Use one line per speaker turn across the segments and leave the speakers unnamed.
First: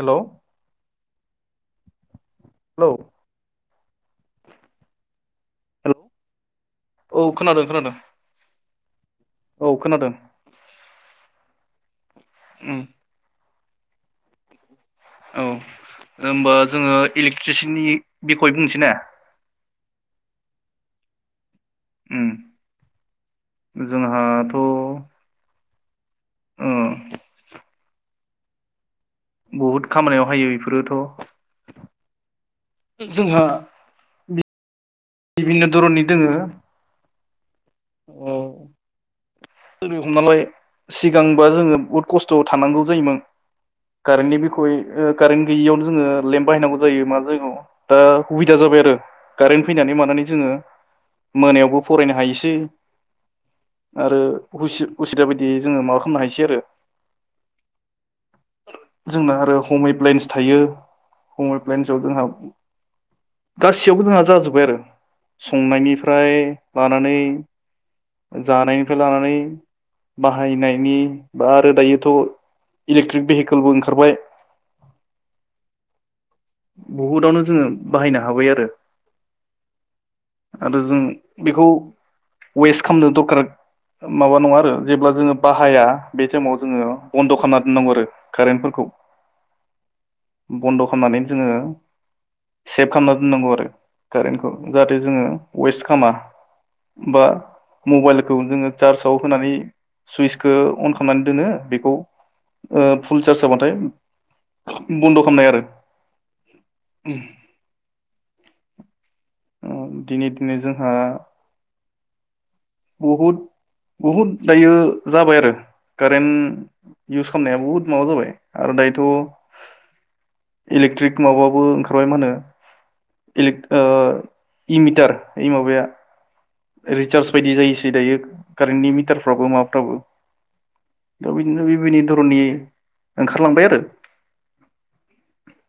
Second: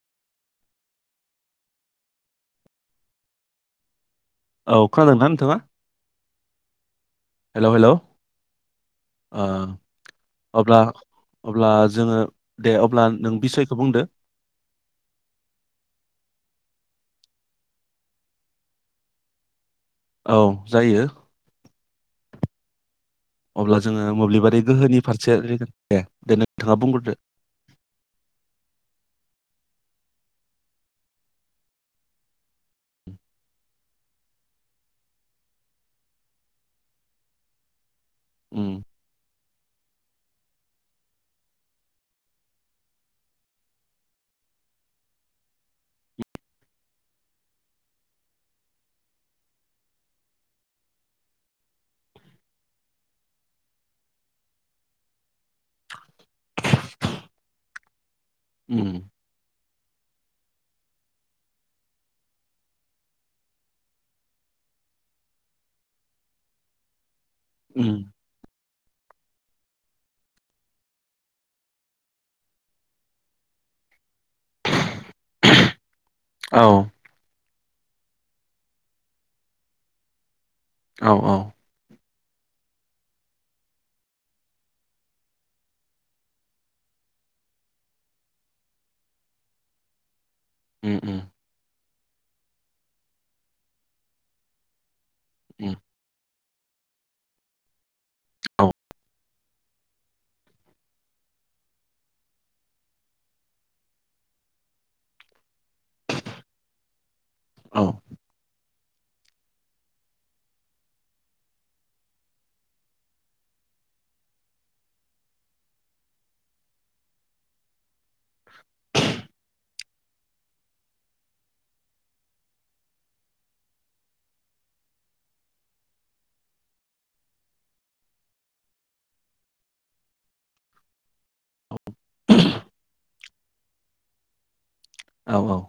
हेल' hello
औ खोनादों ना
हेल' औ खोनादों
हेलौ हेलौ
खोनादों
ओ
औ खोनादों
अब्ला अब्ला जोङो
उम
दे अब्ला नों बिसय सुबुंदो
औ होनबा जोङो इलेक्ट्रिसिटिनि बिखय बुंनोसै ना
औ जायो
उम
अब्ला जोङो
जोंहाथ'
मोब्लिबारि
ओ
गोहोनि फारसे रायगोन दे नोंथाङा बुंग्रोदो
बहुद खामानियाव हायो बेफोरोथ' जोंहा बिभिन्न' धरननि दोङो औ
उम
जै हमनालाय सिगांबा जोङो बुहुद खस्थ' थानांगौ जायोमोन कारेन्टनि बिखय कारेन्ट गैयियावनो जोङो लेम्प बाहायनांगौ जायो मा जायोगाव दा सुबिदा जाबाय आरो कारेन्ट फैनानै मानानै जोङो मोनायावबो फरायनो हायोसै आरो उसि उसिदा बायदियै जोङो माबा खालामनो हायोसै आरो
उम
जोंना आरो हम ए प्लेन्स थायो हम ए प्लेन्सआव जोंहा गासैयावबो जोंहा जाजोब्बाय आरो संनायनिफ्राय लानानै
उम
जानाय लानानै बाहायनायनि बा आरो दायोथ' इलेक्ट्रिक भेहिकेलबो ओंखारबाय
औ
बहुतआ जोङो बाहायनो हाबाय आरो आरो जों
औ औ
बेखौ वेस्ट खालामनो दरखार माबा नङा आरो जेब्ला जोङो बाहाया बे टाइमाव जोङो बन्द' खालामना दोननांगौ आरो कारेन्टफोरखौ बन्द'
उम उम
खालामनानै सेब खालाम दोनांगौ आरो कारेन्टखौ जा टे जोङो
उम
वेस्ट खालामा बा मबाइलखौ जोङो
औ
चार्जाव होनानै सुइसखौ अन खालामनानै दोनङो बेखौ ओ फुल चार्ज जाबाथाय बन्द' खालामनाय आरो उम
औ
ओ दिनै दिनै जोंहा बहुद बहुद दायो जाबाय आरो कारेन्ट इउस खालामनाया बहुद माबा जाबाय आरो दायोथ' इलेक्ट्रिक माबाबो ओंखारबाय मा होनो इलेक ओ इ मिटार ओइ माबाया रिसार्ज बायदि जायोसै दायो कारेन्टनि मिटारफ्राबो माबाफ्राबो दा बिदिनो बिबिन धरननि ओंखारलांबाय आरो
औ औ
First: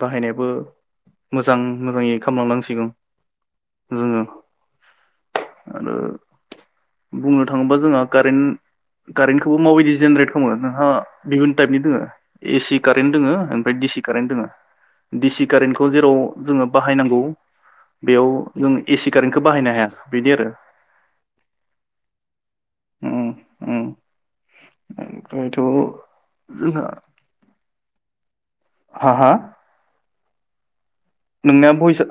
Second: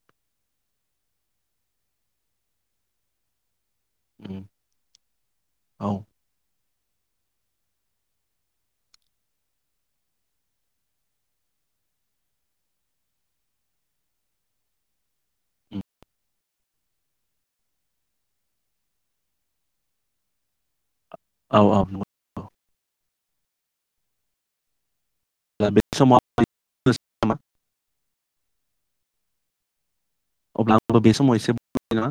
बाहायनायाबो मोजां मोजाङै खालामलांनांसिगौ जोङो
उम औ
आरो बुंनो थाङोबा जोंहा कारेन्ट कारेन्टखौबो माबायदि जेनेरेट खालामो नोंहा बिहुन टाइपनि दोङो एसि कारेन्ट दोङो ओमफ्राय डिसि कारेन्ट दोङ दिसि
उम
कारेन्टखौ जेराव जोङो बाहायनांगौ बेयाव जों एसि कारेन्टखौ बाहायनो हाया बिदि आरो
औ औ
औ औ
बे समाव
हा हा
अ [unintelligible] बे समाव एसे
नोंना भइसा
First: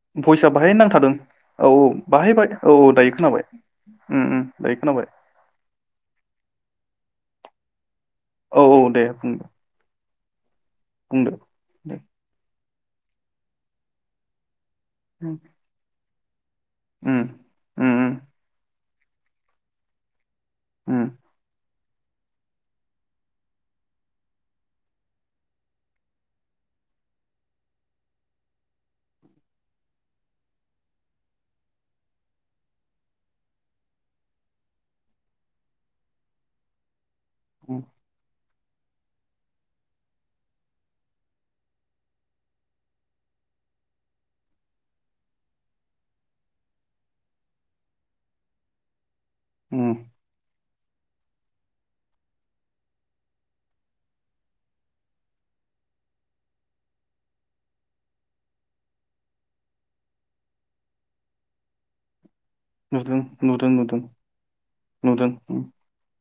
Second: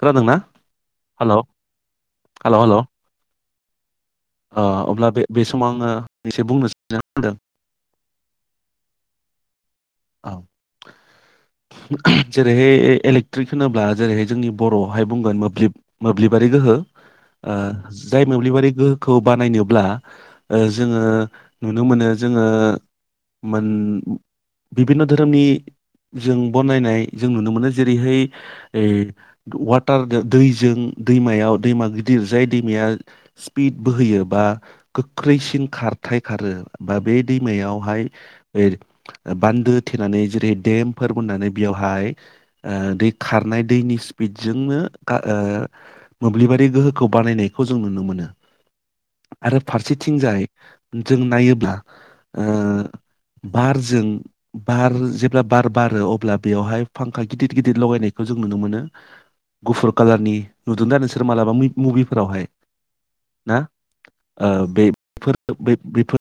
खोनादोंना
भइसआ बाहायनो नांथारादों
हेलौ
औ औ बाहायबाय
हेलौ
औ
हेलौ
औ दायो खोनाबाय उम उम दायो खोनाबाय
अब्ला बे बे समाव आङो एसे बुंनो सानो [unintelligible]
औ औ दे बुंदो
औ
बुंदो दे
[unintelligible] जेरै‌ है इलेकट्रिक होनोब्ला जेरैहाय जोंनि बर'हाय
उम
बुंगोन मोब्लिब मोब्लिब बारि गोहो
उम उम
जाय मोब्लिबारि गोहो खौ बानायनोब्ला जोङो
उम
नुनो मोनो जोङो मोन बिभिन्न' धोरोमनि जों बनायनाय जों नुनो मोनो जेरैहाय वाटार दैजों दैमायाव दैमा गिदिर जाय दैमाया स्पिड बोहैयो बा गोख्रैसिन खारथाय खारो बा बे दैमायावहाय [unintelligible] बान्दो थेनानै जेरै देमफोर बनानै बेयावहाय ओ दै खारनाय दैनि स्पिडजोंनो मोब्लिबारि गोहोखौ बानायनायखौ जों नुनो मोनो आरो
उम
फारसेथिंजाय जों नायोब्ला ओ बारजों बार जेब्ला बार बारो अब्ला बेयावहाय फांखा गिदिर गिदिर लगायनायखौ जों नुनो मोनो गुफुर कालारनि नुदों दा नोंसोर मालाबा मुभिफोरावहाय
नुदों
ना
नुदों नुदों
ओ
नुदों उम
बेफोरफोर बो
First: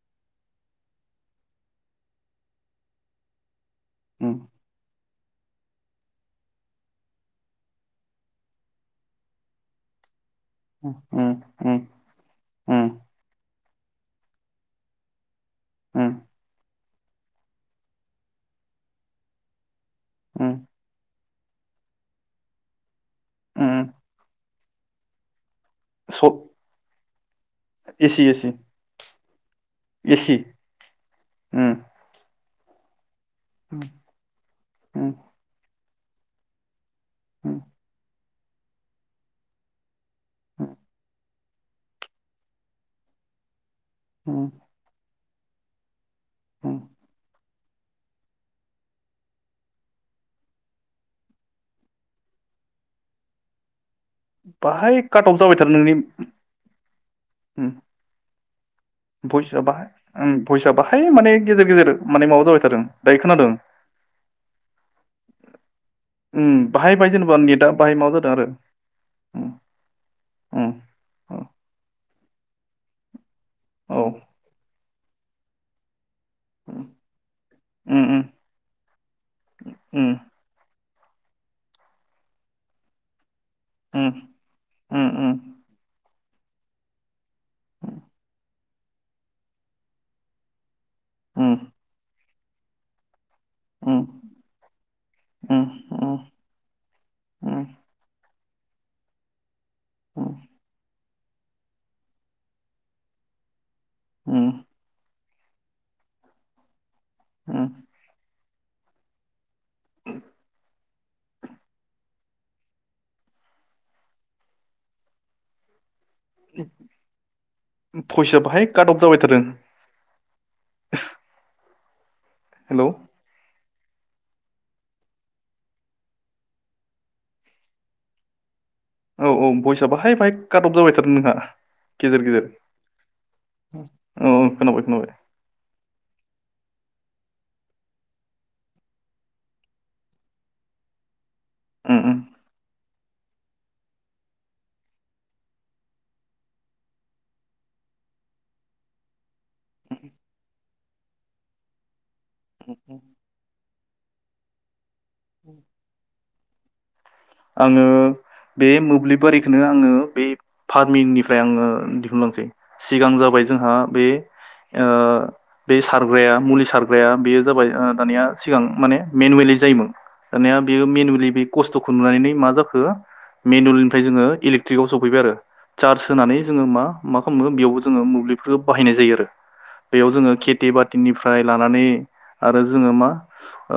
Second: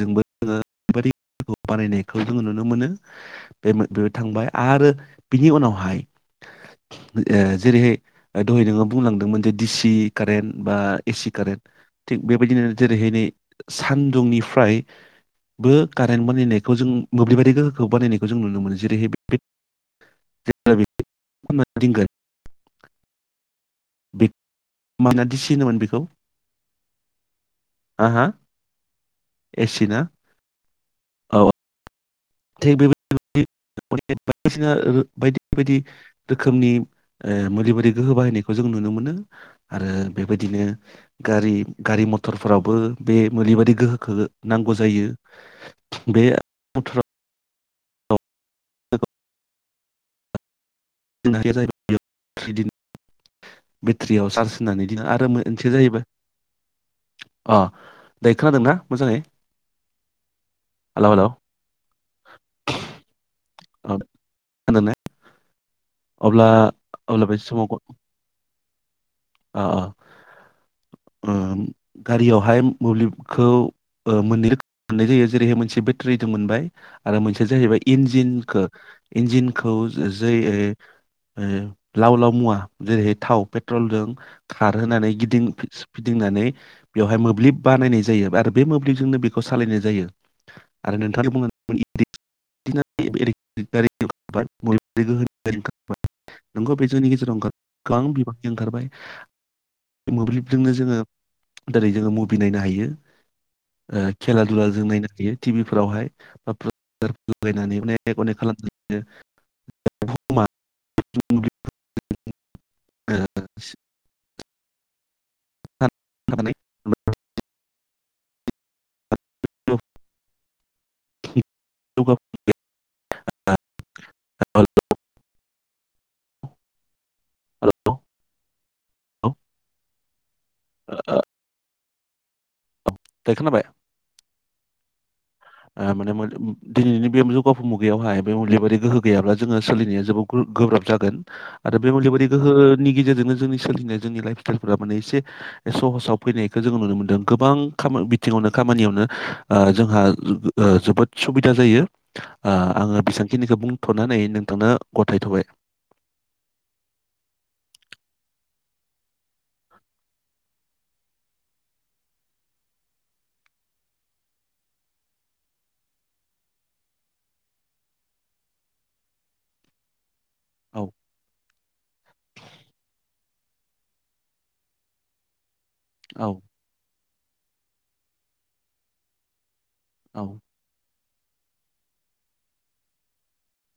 जोङो बे बानायनायखौ जोङो नुनो मोनो बे बेबो
उम
थांबाय आरो बिनि उनावहाय ओ जेरैहाय दहै नोङो बुंलांदोंमोन जे दिसि कारेन्ट बा एसि
उम
कारेन्ट
उम
थिग बेबायदिनो
उम
जेरैहाय नै सानदुंनिफ्राय बो
उम
खारेन बानायनायखौ जों मोब्लिबायदि गोहोखौ बानायनायखौ जों नुनो मोनो ।जेरैहाय
उम
[unintelligible]
उम
माना दिसिनोमोन बेखौ
सब
हा
एसि
हा
एसि
एसि ना
एसि
औ थिग बे बाय
उम
बायदि बायदि रोखोमनि
उम
[unintelligible] खौ जों नुनो मोनो आरो। बेबायदिनो गारि गारि मथरफोरावबो बे मलिबादि गोहोखो
उम
नांगौ जायो। [inaudible] बे
उम
बोथोराव [unintelligible] बेटारियाव चार्ज होननानै
बाहाय
दोनो आरो
काट अफ
मोन
जाबाय
मोनसेया
थादों नोंनि
जाहैबाय अ
उम
दायो खोनादों ना?
भइसआ बाहाय भइसआ बाहाय
हेलौ हेलौ
माने गेजेर गेजेर माने माबा जाबाय थादों दायो खोनादों?
खोनादोंना? अब्ला
बाहायबाहाय
अब्ला बे
जेनेबा नेटआ
समाव
बाहाय माबा जादों आरो उम
अ अ
उम
ओ
उम।
गारियावहाय मोब्लिब खौ मोननै रोखाम मोननाय जायो जेरैहाय मोनसे बेटारि दों मोनबाय आरो मोनसेया जाहैबाय
उम उम
इन्जिनखौ इन्जिनखौ जै लाव लाव मुवा जेरैहाय थाव। पेट्रल जों खारहोनानै गिदिं- फिदिंनानै बेवहाय मोब्लिप बानायनाय जायो आरो। बे मोब्लिबजोंनो बेखौ सालायनाय जायो। आरो नोंथाङादि बुंनो नागिरदोंमोन [unintelligible] [unintelligible] [unintelligible]
भइसआ
[unintelligible] बेफोर बायदि ओंखारबाय मोब्लिबजोंनो जोङो दिनै जोङो मुभि नायनो हायो खेला दुला जों नायनो हायो टिभि फोरावहाय [unintelligible] लगायनानै अनेक अनेक खालामदों [inaudible]
[inaudible]
[unintelligible]
भयसा बाहाय काट अफ जाबाय थादों
[unintelligible]
हेलौ
[unintelligible] दायो
औ औ बयसा बाहाय पाइ काट अफ जाबायथादो नोंहा गेजेर गेजेर
खोनाबाय
औ खोनाबाय खोनाबाय
माने दिनैनि बे जौगाफु मुगायावहाय बे मोब्लिबारि गोहो गैयाब्ला जोङो सोलिनाया जोबोद गोब्राब जागोन आरो बे
उम
मोब्लिबारि गोहो नि गेजेरजोंनो जोंनि सोलिनाय जोंनि लाइफ स्टाइलफोरा माने एसे सहसाव फैनायखौ जोङो नुनो मोन्दों गोबां खा बिथिङावनो खामानियावनो ओ जोंहा जोबोद सुबिदा जायो ओ आङो बेसेबांखिनिखौ बुंथ'नानै नों बेखौनो गथायथबाय
उम आङो बे मोब्लिब आरिखौनो आङो बे फार्मिंनिफ्राय आङो दिहुनलांसै सिगां जाबाय जोंहा बे बे सारग्राया मुलि सारग्राया बेयो जाबाय दानिया सिगां माने मेनुयेलि जायोमोन होना बे
औ
मेनुवेलि बे खस्थ' [unintelligible] मा जाखो मनुयिलनिफ्राय जोङो इलिकट्रिकआव सफैबाय आरो चार्ज
औ
होनानै जोङो मा मा खालामो बेयावबो जोङो मोब्लिफोरखौ बाहायनाय जायो आरो बेयाव जोङो
औ
खेथि बाथि टिनिफ्राय लानानै आरो जोङो मा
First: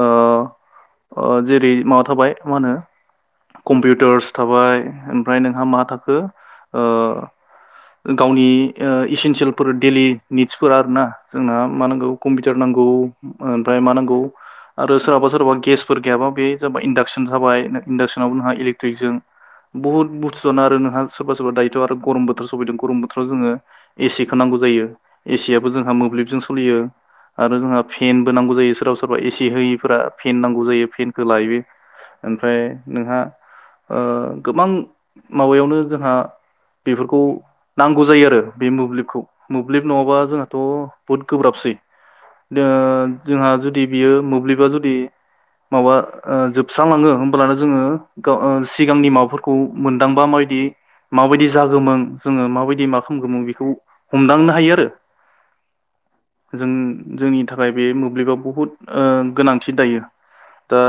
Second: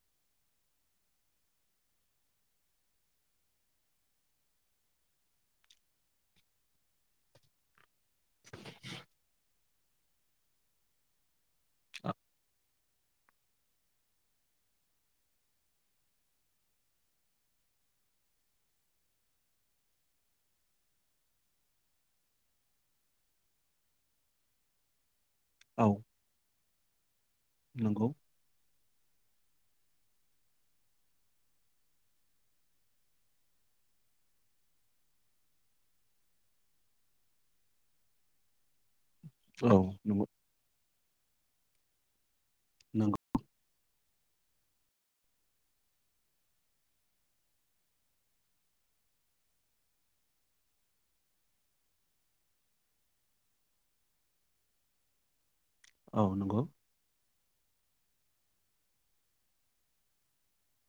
ओ जेरै माबा थाबाय मा होनो कम्पिउटार्स थाबाय ओमफ्राय नोंहा मा थाखो गावनि इसेन्सियेलफोर डेलि निड्सफोर आरो ना जोंना मा
आ-
नांगौ कम्पिउटार नांगौ। नौ ओमफ्राय मा नांगौ आरो सोरहाबा सोराबा गेसफोर गैयाबा बे जाबा इन्डाक्सन जाबाय। इन्डाक्सनावबो नोंहा इलेक्ट्रिकजों बुहुत बुस्थु जानो आरो नोंहा सोरबा सोरबा दायोथ' आरो गरम बोथोर सफैदों गरम बोथोराव जोङो एसिखौ नांगौ जायो। एसियाबो
औ
जोंहा मोब्लिबजों सोलियो। आरो जोंहा
नंगौ
फेनबो नांगौ जायो सोराव सोर सोरबा एसि होयिफोरा फेन नांगौ जायो फेनखौ लायो ओमफ्राय जोंहा ओ गोबां माबायावनो जोंहा बेफोरखौ नांगौ जायो आरो बे मोब्लिबखौ
औ
मोब्लिब नङाबा
नंगौ
जोंहाथ' बहुट गोब्राबसै जो
नंगौ
जोंहा जुदि बियो मोब्लिबा जुदि माबा जोबस्रांलाङो होमब्लानो जोङो सिगांनि माबाफोरखौ मोनदांबा माबायदि माबायदि जागोमोन जोङो माबायदि मा खालामगमोन बेखौ हमदांनो हायो आरो
औ नंगौ
जों जोंनि निनि थाखाय बे मोब्लिबाव बुहुत गोनांथि दायो दा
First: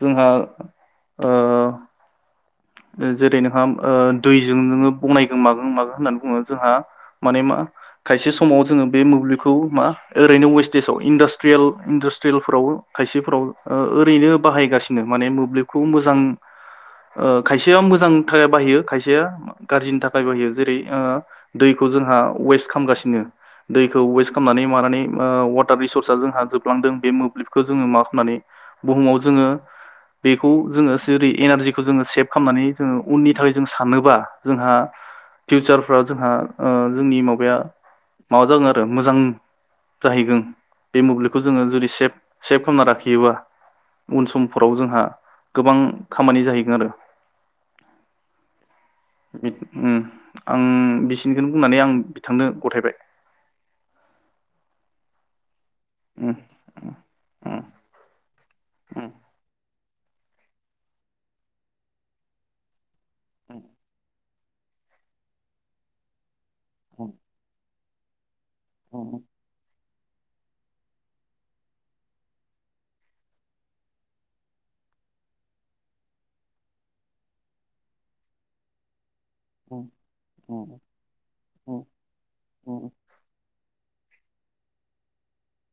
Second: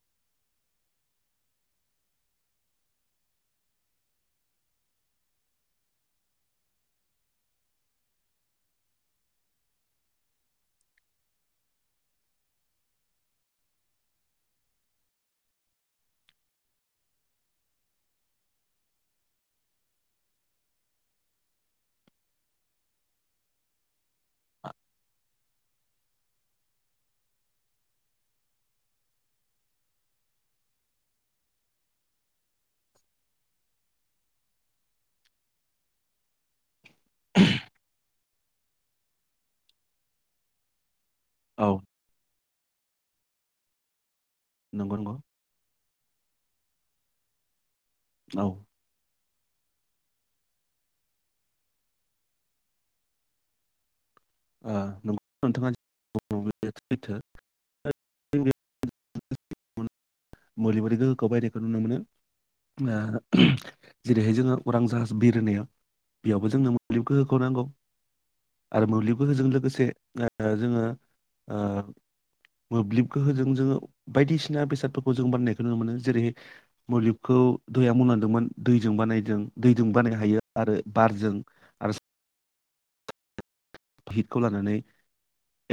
जोंहा ओ जेरै नोंहा ओ दैजों नोङो बनायगोन मागों मागो होननानै बुङो जोंहा माने मा खायसे समाव जोङो बे मोब्लिबखौ मा ओरैनो वेस्टेजाव इन्डास्ट्रियेल इन्डास्ट्रियेलफोराव खायसेफोराव ओरैनो बाहायगासिनो माने मोब्लिबखौ मोजां ओ खायसेया मोजां थाखाय बाहायो खायसेया गाज्रिनि थाखाय बाहायो जेरै ओ दैखौ जोंहा वेस्ट खालामगासिनो दैखौ वेस्ट खालामनानै मानानै वाटार रिसर्सा जोंहा जोबलांदों बे मोब्लिबखौ जोङो मा खालामनानै बुहुमाव जोङो बेखौ जोङो जेरै एनारजिखौ बेखौ जोङो सेभ खालामनानै जोङो उननि थाखाय जों सानोबा जोंहा फिउचार फाव जोंहा ओ जोंनि माबाया माबा जागोन आरो मोजां जाहैगोन। बे मोब्लिबखौ जोङो
औ
जुदि सेभ खालामना लाखि गेवा। उन समफोराव
नंगौ
जोंहा
नंगौ
गोबां खामानि जाहै बिनो
औ।
आं बिसिनिखौनो बुंनानै आं बिथांनो गथायबाय उम
आ
उम
[unintelligible] मुलिबि गोहोखौ बायदिखौ नुनो मोनो। जेरैहाय जोङो उरां जाहाज बिरहोरनायाव बेयावबो जोंनो मोब्लिब गोहोखौ नांगौ। आरो
उम
मोब्लिबोफोरजों लोगोसे ओ जोङो ओ मोब्लिब गोहोजों जोङो बायदिसिना बेसादफो रांखौ जों बानायनायखौ नुनो मोनो जेरै मोब्लिबखौ दैया मांदोंमोन दैजों बानायदों। दैजों बानाय हायो आरो बारजों आरो
अ
हितखौ लानानै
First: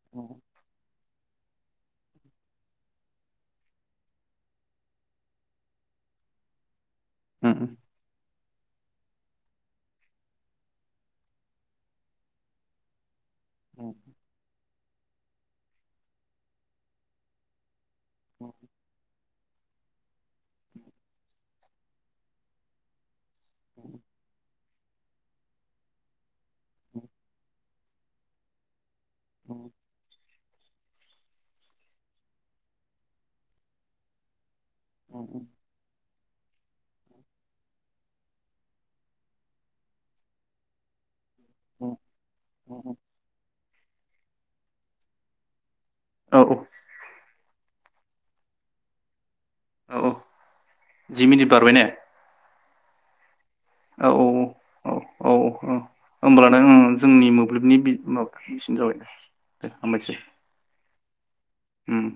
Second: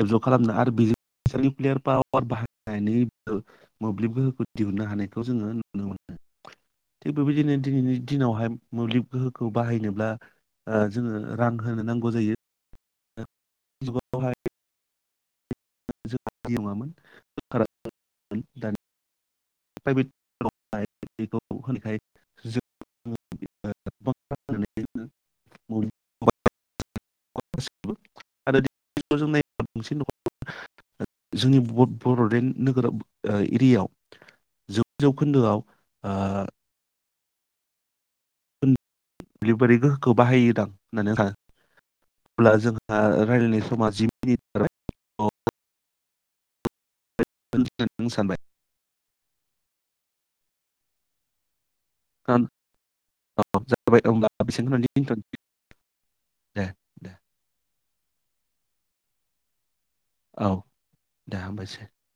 एबजरब खालामनो आरो बिजो निउक्लियार पावार बाहायनानैबो मोब्लिब गोहोखौ दिहुनन्नो हानायखौ जोङो नुनो मोनो थिग बेबायदिनो दिनैनि दिनावहाय मोब्लिब गोहोखौ बाहायनोब्ला ओ जोङो रां होनो नांगौ जायो
औ
ज नङामोनखारा [unintelligible] द [unintelligible] प्राइभेटखौ होनायखाय जों
औ
आरो [unintelligible] नाय बां [unintelligible] जोंनि बड'लेण्ड नोगोर एरियायाव जौ जौखोन्दोआव आरो गोहोखौ बाहायो दां होननानै नोंथाङा ब्ला जोंहा रायलायनि [unintelligible]
औ औ
[unintelligible]
औ औ जि मिनिट बारबाय ने
[unintelligible] जाबाय
औ औ
होमब्ला
औ औ
बेसेबांखिनियावनो
औ
दोनथ'नोसै
औ होमब्लानो
दे दे
जोंनि मोब्लिबनि बि उम बिसेन जाबाय दे दे हामबायसै
औ दे हामबायसै
उम